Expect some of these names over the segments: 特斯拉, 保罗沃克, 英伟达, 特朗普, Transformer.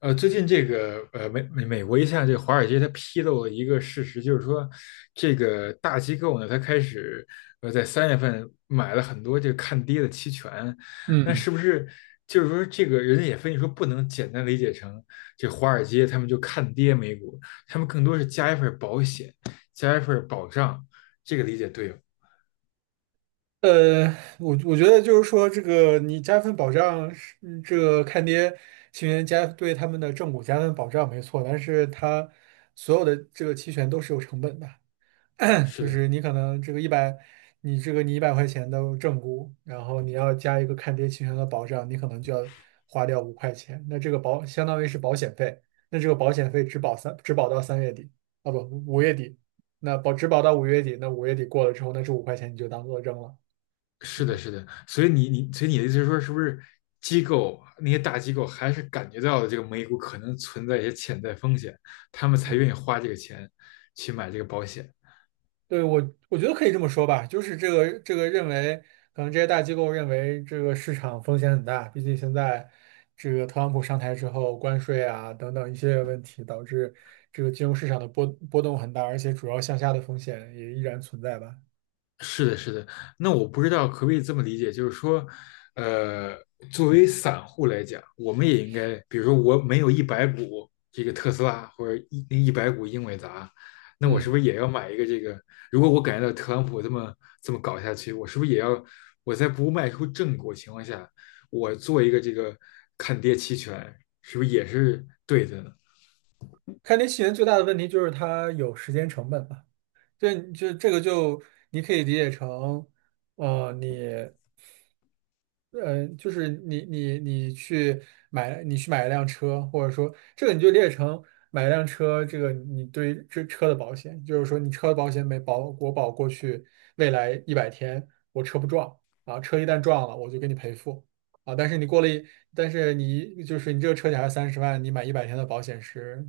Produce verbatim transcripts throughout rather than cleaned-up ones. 呃，最近这个呃美美美国一项这个华尔街它披露了一个事实，就是说这个大机构呢，它开始呃在三月份买了很多这个看跌的期权，那嗯，是不是就是说这个人家也分析说不能简单理解成这华尔街他们就看跌美股，他们更多是加一份保险，加一份保障，这个理解对吗？呃，我我觉得就是说，这个你加份保障是嗯这个看跌期权加对他们的正股加份保障没错。但是它所有的这个期权都是有成本的，是就的。是你可能这个一百，你这个你一百块钱的正估，然后你要加一个看跌期权的保障，你可能就要花掉五块钱。那这个保相当于是保险费，那这个保险费只保三，只保到三月底，啊不，五月底。那保只保到五月底，那五月底过了之后，那这五块钱你就当做扔了。是的，嗯是的，所以你你所以你的意思是说，是不是机构那些大机构还是感觉到了这个美股可能存在一些潜在风险，他们才嗯。愿意花这个钱去买这个保险？对，我我觉得可以这么说吧。就是这个这个认为，可能这些大机构认为这个市场风险很大。毕竟现在这个特朗普上台之后，关税啊等等一系列问题，导致这个金融市场的波波动很大，而且主要向下的风险也依然存在吧。是的，是的。那我不知道可不可以这么理解，就是说，呃，作为散户来讲，我们也应该，比如说我没有一百股这个特斯拉或者一一百股英伟达，那我是不嗯，是也要买一个这个？如果我感觉到特朗普这么这么搞下去，我是不是也要我在不卖出正果情况下，我做一个这个看跌期权，是不是也是对的呢？看跌期权最大的问题就是它有时间成本吧。这就这个就你可以理解成，呃，你。嗯呃，就是你你你去买你去买一辆车，或者说这个你就列成买一辆车。这个你对于这车的保险，就是说你车的保险没保，我保过去未来一百天我车不撞啊，车一旦撞了我就给你赔付啊。但是你过了一，但是你就是你这个车险还是三十万，你买一百天的保险是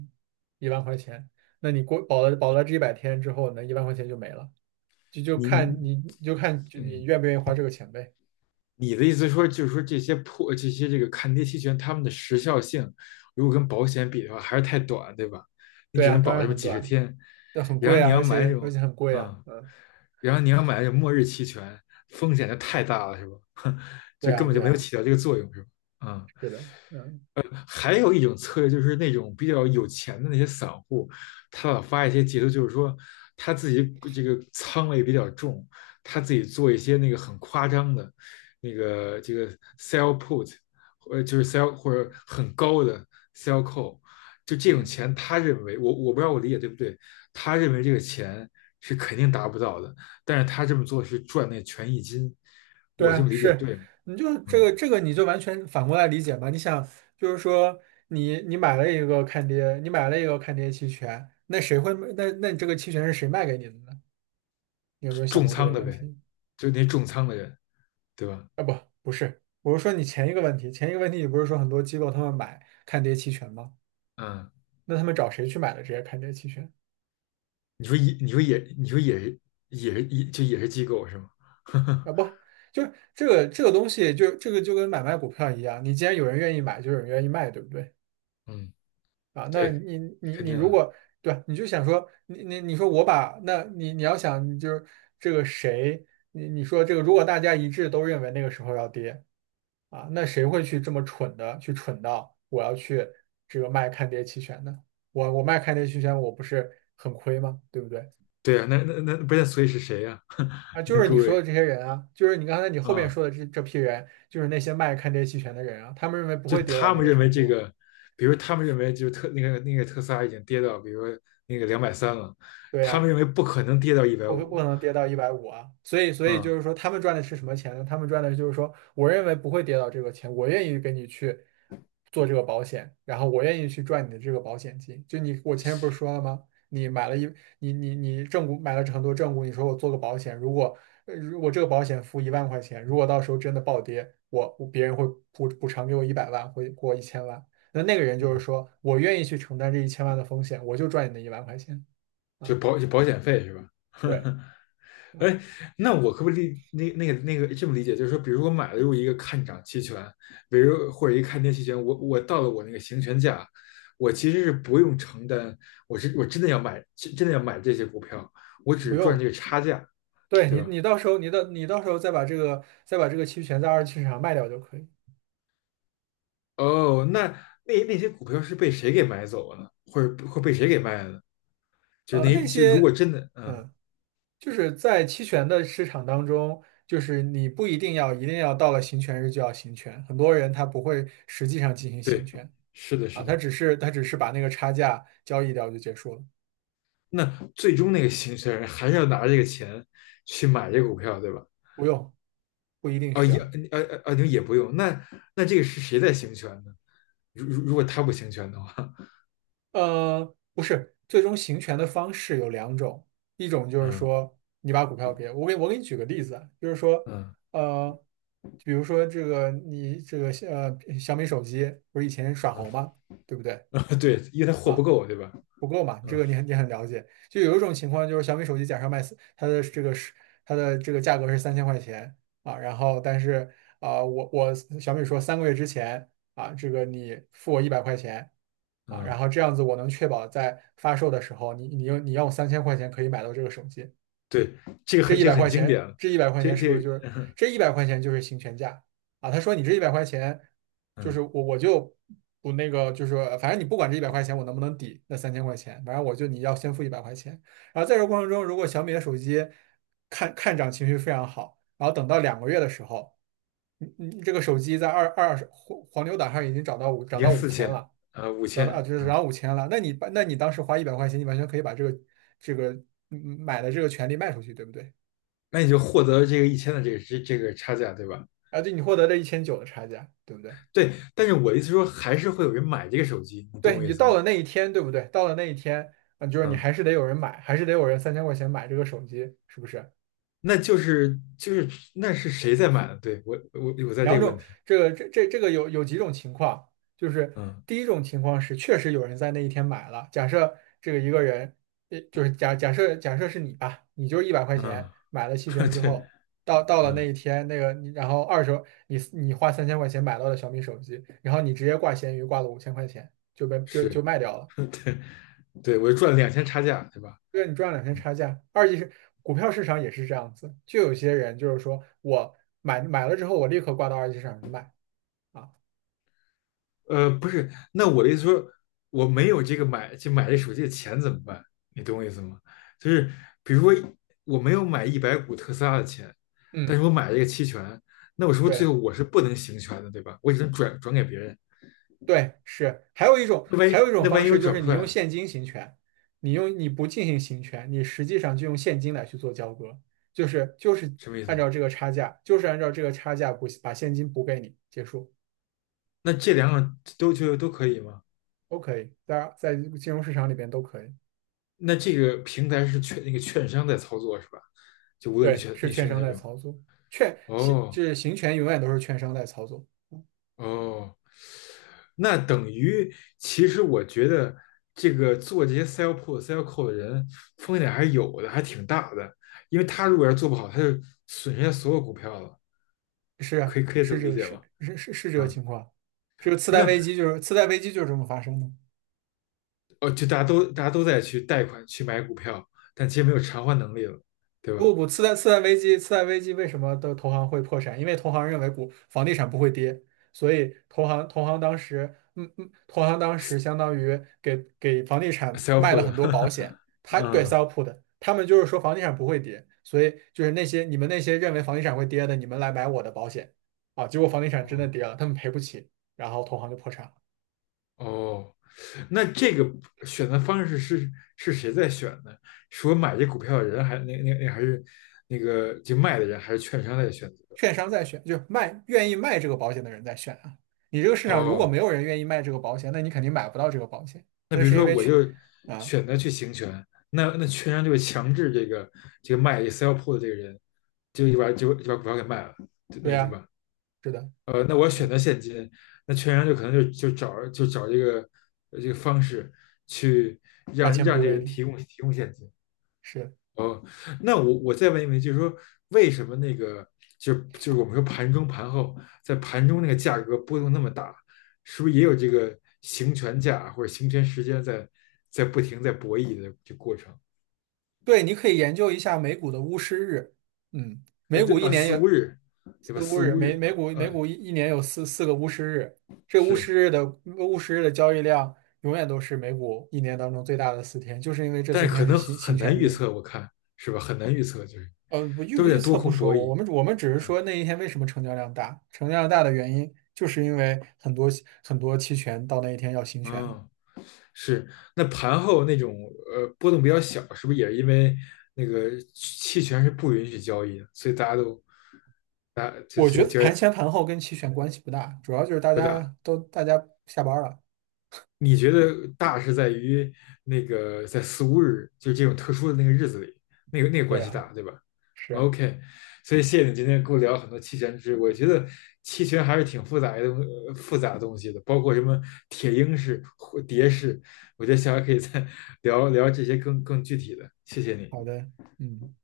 一万块钱。那你过保了保了这一百天之后呢，一万块钱就没了，就就你看你你就看就你嗯。愿不愿意花这个钱呗。你的意思说，就是说这些破这些这个看跌期权，它们的时效性，如果跟保险比的话，还是太短，对吧？你对只啊，能当保然这么很几十短。天，那很然贵后你啊，要而买那且而且种，很贵啊。嗯，嗯，然后你要买那种末日期权，风险就太大了，是吧？对就根啊，本对就没有啊，起到这个作用，是吧？嗯。是的，嗯还有一种策略就是那种比较有钱的那些散户，他老发一些截图，就是说他自己这个仓位比较重，他自己做一些那个很夸张的，那个这个 sell put，呃，就是 sell 或者很高的 sell call，就这种嗯，钱，他认为我我不知道我理解对不对，他认为这个钱是肯定达不到的，但是他这么做是赚那权益金，对我这啊，么理解是，对吗？你就这嗯。个这个你就完全反过来理解嘛。你想就是说你你买了一个看跌，你买了一个看跌期权。那谁会那那你这个期权是谁卖给你的呢？你有没有想重过这仓个的问呗，题？就那重仓的人，对吧？啊，不，不是，我是说你前一个问题，前一个问题。你不是说很多机构他们买看跌期权吗？嗯，那他们找谁去买的这些看跌期权？你说也，你说也，你说也是，也是，也就也是机构是吗？啊，不，就是这个这个东西就，这个就跟买卖股票一样。你既然有人愿意买，就有人愿意卖，对不对？嗯，啊，那对，你你肯你定如的，果对。你就想说，你你你说我把，那你你要想，你就是这个谁，你你说这个，如果大家一致都认为那个时候要跌啊，那谁会去这么蠢的去蠢到我要去这个卖看跌期权呢？我我卖看跌期权，我不是很亏吗？对不对？对啊，那那那不是，所以是谁呀、啊，就那是各你说的位这些人啊。就是你刚才你后面啊，说的这这批人。就是那些卖看跌期权的人啊，他们认为不就会跌到他那们个认为程度这啊。个，比如他们认为就特那个那个特斯拉已经跌到，比如说那个两百三了，对他呀、们认为不可能跌到一百我会不五可能跌到一百五啊。所以所以就啊，是说，他们赚的是什么钱呢？他们赚的就是说，我认为不会跌到这个钱，我愿意给你去做这个保险，然后我愿意去赚你的这个保险金。就你，我前面不是说了吗？你买了一，你你你正股买了很多正股，你说我做个保险。如果呃如果这个保险付一万块钱，如果到时候真的暴跌，我我别人会补补偿给我一百万，会给我一千万。那那个人就是嗯，说我愿意去承担这一千万的风险，我就赚你那一万块钱就啊。保就保险费是吧？对 啊，哎，那我可不可以理那那个那个这么理解，就是说，比如我买入一个看涨期权，比如或者一个看跌期权，我我到了我那个行权价，我其实是不用承担，我是我真的要买，真真的要买这些股票，我你不只赚用。这个差价，对对你，吧？你到时候你的你到时候再把这个再把这个期权在二级市场卖掉就可以。哦，那那那些股票是被谁给买走了呢？或者或被谁给卖了呢？就呃，那那就如果些，真的，嗯，嗯，就是在期权的市场当中，就是你不一定要一定要到了行权日就要行权。很多人他不会实际上进行行对，权是的，啊，是他的。只是他只是把那个差价交易掉就结束了。那最终那个行权人还是要拿这个钱去买这个股票，对吧？不用，不一定哦，需也，要。呃呃呃，你也不用。那那这个是谁在行权呢？如如如果他不行权的话，呃，不是，最终行权的方式有两种。一种就是嗯说你把股票给我给我给你举个例子啊。就是说，嗯呃，比如说这个你这个呃小米手机不是以前耍嗯。猴吗？对不对 对，因为他货不啊？够，对吧？不够嘛，这嗯个你很你很了解。就有一种情况就是小米手机假设卖四它的这个是它的这个价格是三千块钱啊。然后但是啊、我我小米说三个月之前啊，这个你付我一百块钱啊。然嗯。后这样子我能确保在发售的时候，你你用你用三千块钱可以买到这个手机。对，这个这很一这百个很块经典钱，了，这一百块这钱是不这是就是这一百块钱就是行权价啊？他说你这一百块钱，就是嗯，我我就不那个，就是反正你不管这一百块钱我能不能抵那三千块钱。反正我就你要先付一百块钱。然后在这过程中，如果小米的手机看看涨情绪非常好。然后等到两个月的时候，你你这个手机在二二手黄黄牛档上已经涨到五已涨经到五四千千了。啊五涨千，到啊就是涨嗯，到五千了。那你把那你当时花一百块钱，你完全可以把这个这个嗯买的这个权利卖出去，对不对？那你就获得了这个一千的这个这这个差价，对吧？啊，对，你获得了一千九的差价，对不对？对，但是我的意思说，还是会有人买这个手机，你懂对，我你意就思到吗？了那一天，对不对？到了那一天，啊，就是你嗯，还是得有人买，还是得有人三千块钱买这个手机，是不是？那就是就是那是谁在买的对我我我在这两个问种，题。这个这这这个有有几种情况。就是嗯第一种情况是确实有人在那一天买了，假设这个一个人，呃，就是假假设假设是你吧。你就一百块嗯，钱买了期权 之对，后，到到了那嗯。一天，那个你然后二手你你花三千块钱买到了小米手机。然后你直接挂闲鱼挂了五千块钱就被就就是，卖掉了。对对，我就赚了两千差价，对吧？对，你赚两天嗯，差价。二级市股票市场也是这样子。就有些人就是说我买买了之后，我立刻挂到二级市场去卖啊。呃，不是，那我的意思说，我没有这个买就买这手机的钱怎么办？你懂我意思吗？就是比如说我没有买一百股特斯拉的钱，但嗯，是我买了一个期权，那我是不是最对后我是不能行权的，对吧？我只能转转给别人。对是。还有一种那万还一有一种那万方一我式就转是不出你来用呢？现金行权。你用你不进行行权，你实际上就用现金来去做交割。就是就是什么意按思？照这个差价，就是按照这个差价补把现金补给你，结束。那这两种都就都可以吗？都可以，在在金融市场里边都可以。那这个平台是券那个券商在操作是吧？就无论你对，选是你券选商哪在种？操作。券行哦就是行权永远都是券商在操作。哦。那等于，其实我觉得这个做这些 sell pull、sell call 的人风险还是有的，还挺大的。因为他如果要做不好，他就损失家所有股票了。是啊可以可以这是么这理个解是吗？是是是这个啊，情况。这个次贷危那机就是次贷危机就是这么发生的。哦，就大家都大家都在去贷款去买股票，但其实没有偿还能力了，对不吧不，次贷次贷危机次贷危机为什么的投行会破产？因为投行认为股房地产不会跌。所以投行投行当时嗯嗯，投行当时相当于给给房地产？sell 卖 pull 了很的，多呵保呵险。他对 嗯。sell put，他们就是说房地产不会跌，所以就是那些你们那些认为房地产会跌的，你们来买我的保险啊。结果房地产真的哦，跌了，他们赔不起，然后投行就破产了。哦，那这个选择方式是是谁在选呢？是我买这股票的人，还那那那还是那个就卖的人，还是券商在选择？券商在选，就是卖愿意卖这个保险的人在选啊。你这个市场如果没哦，有人愿意卖这个保险，那你肯定买不到这个保险。那那比如是因说为我去就啊。选择去行权，那那券商就会强制这个这个卖 sell put 的这个人，就就把就就把股票给卖了，对那对个对呀，吧？是的，呃，那我选嗯，择现金，那券商就可能就就找就找这个呃这个方式去把让钱让补这给人你，提供提供现金。是。哦，那我我再问一问，就是说为什么那个就就是我们说盘中盘后，在盘中那个价格波动那么大，是不是也有这个行权价或者行权时间在在不停在博弈的这过程？对，你可以研究一下美股的巫师日。嗯，呃，美股这一啊年四有五日，对吧？四巫四日，五美日，美嗯、股美呃、股一一年有四四个巫师日。这巫是，师日的巫师日的交易量永远都是美股一年当中最大的四天，就是因为这四但是可天是能行行很难权预日。测，我看是吧？很难预测，就是呃，不预都不是在预多测不空说。博我弈。们我们只是嗯，说那一天为什么成交量大，成交量大的原因就是因为很多很多期权到那一天要行权。哦是，那盘后那种呃波动比较小，是不是也是因为那个期权是不允许交易的，所以大家都大就我所觉以得交易盘前盘后跟期权关系不大，主要就是大不大？家都大家下班了。你觉得大是在于那个在四五日，就这种特殊的那个日子里，那个那个对关系啊，大，对吧是啊，？OK，所以谢谢你今天跟我聊很多期权知识，我觉得期权还是挺复杂的东呃复杂的东西的，包括什么铁鹰式、或蝶式，我觉得下回可以再 聊聊这些更更具体的。谢谢你。好的，嗯。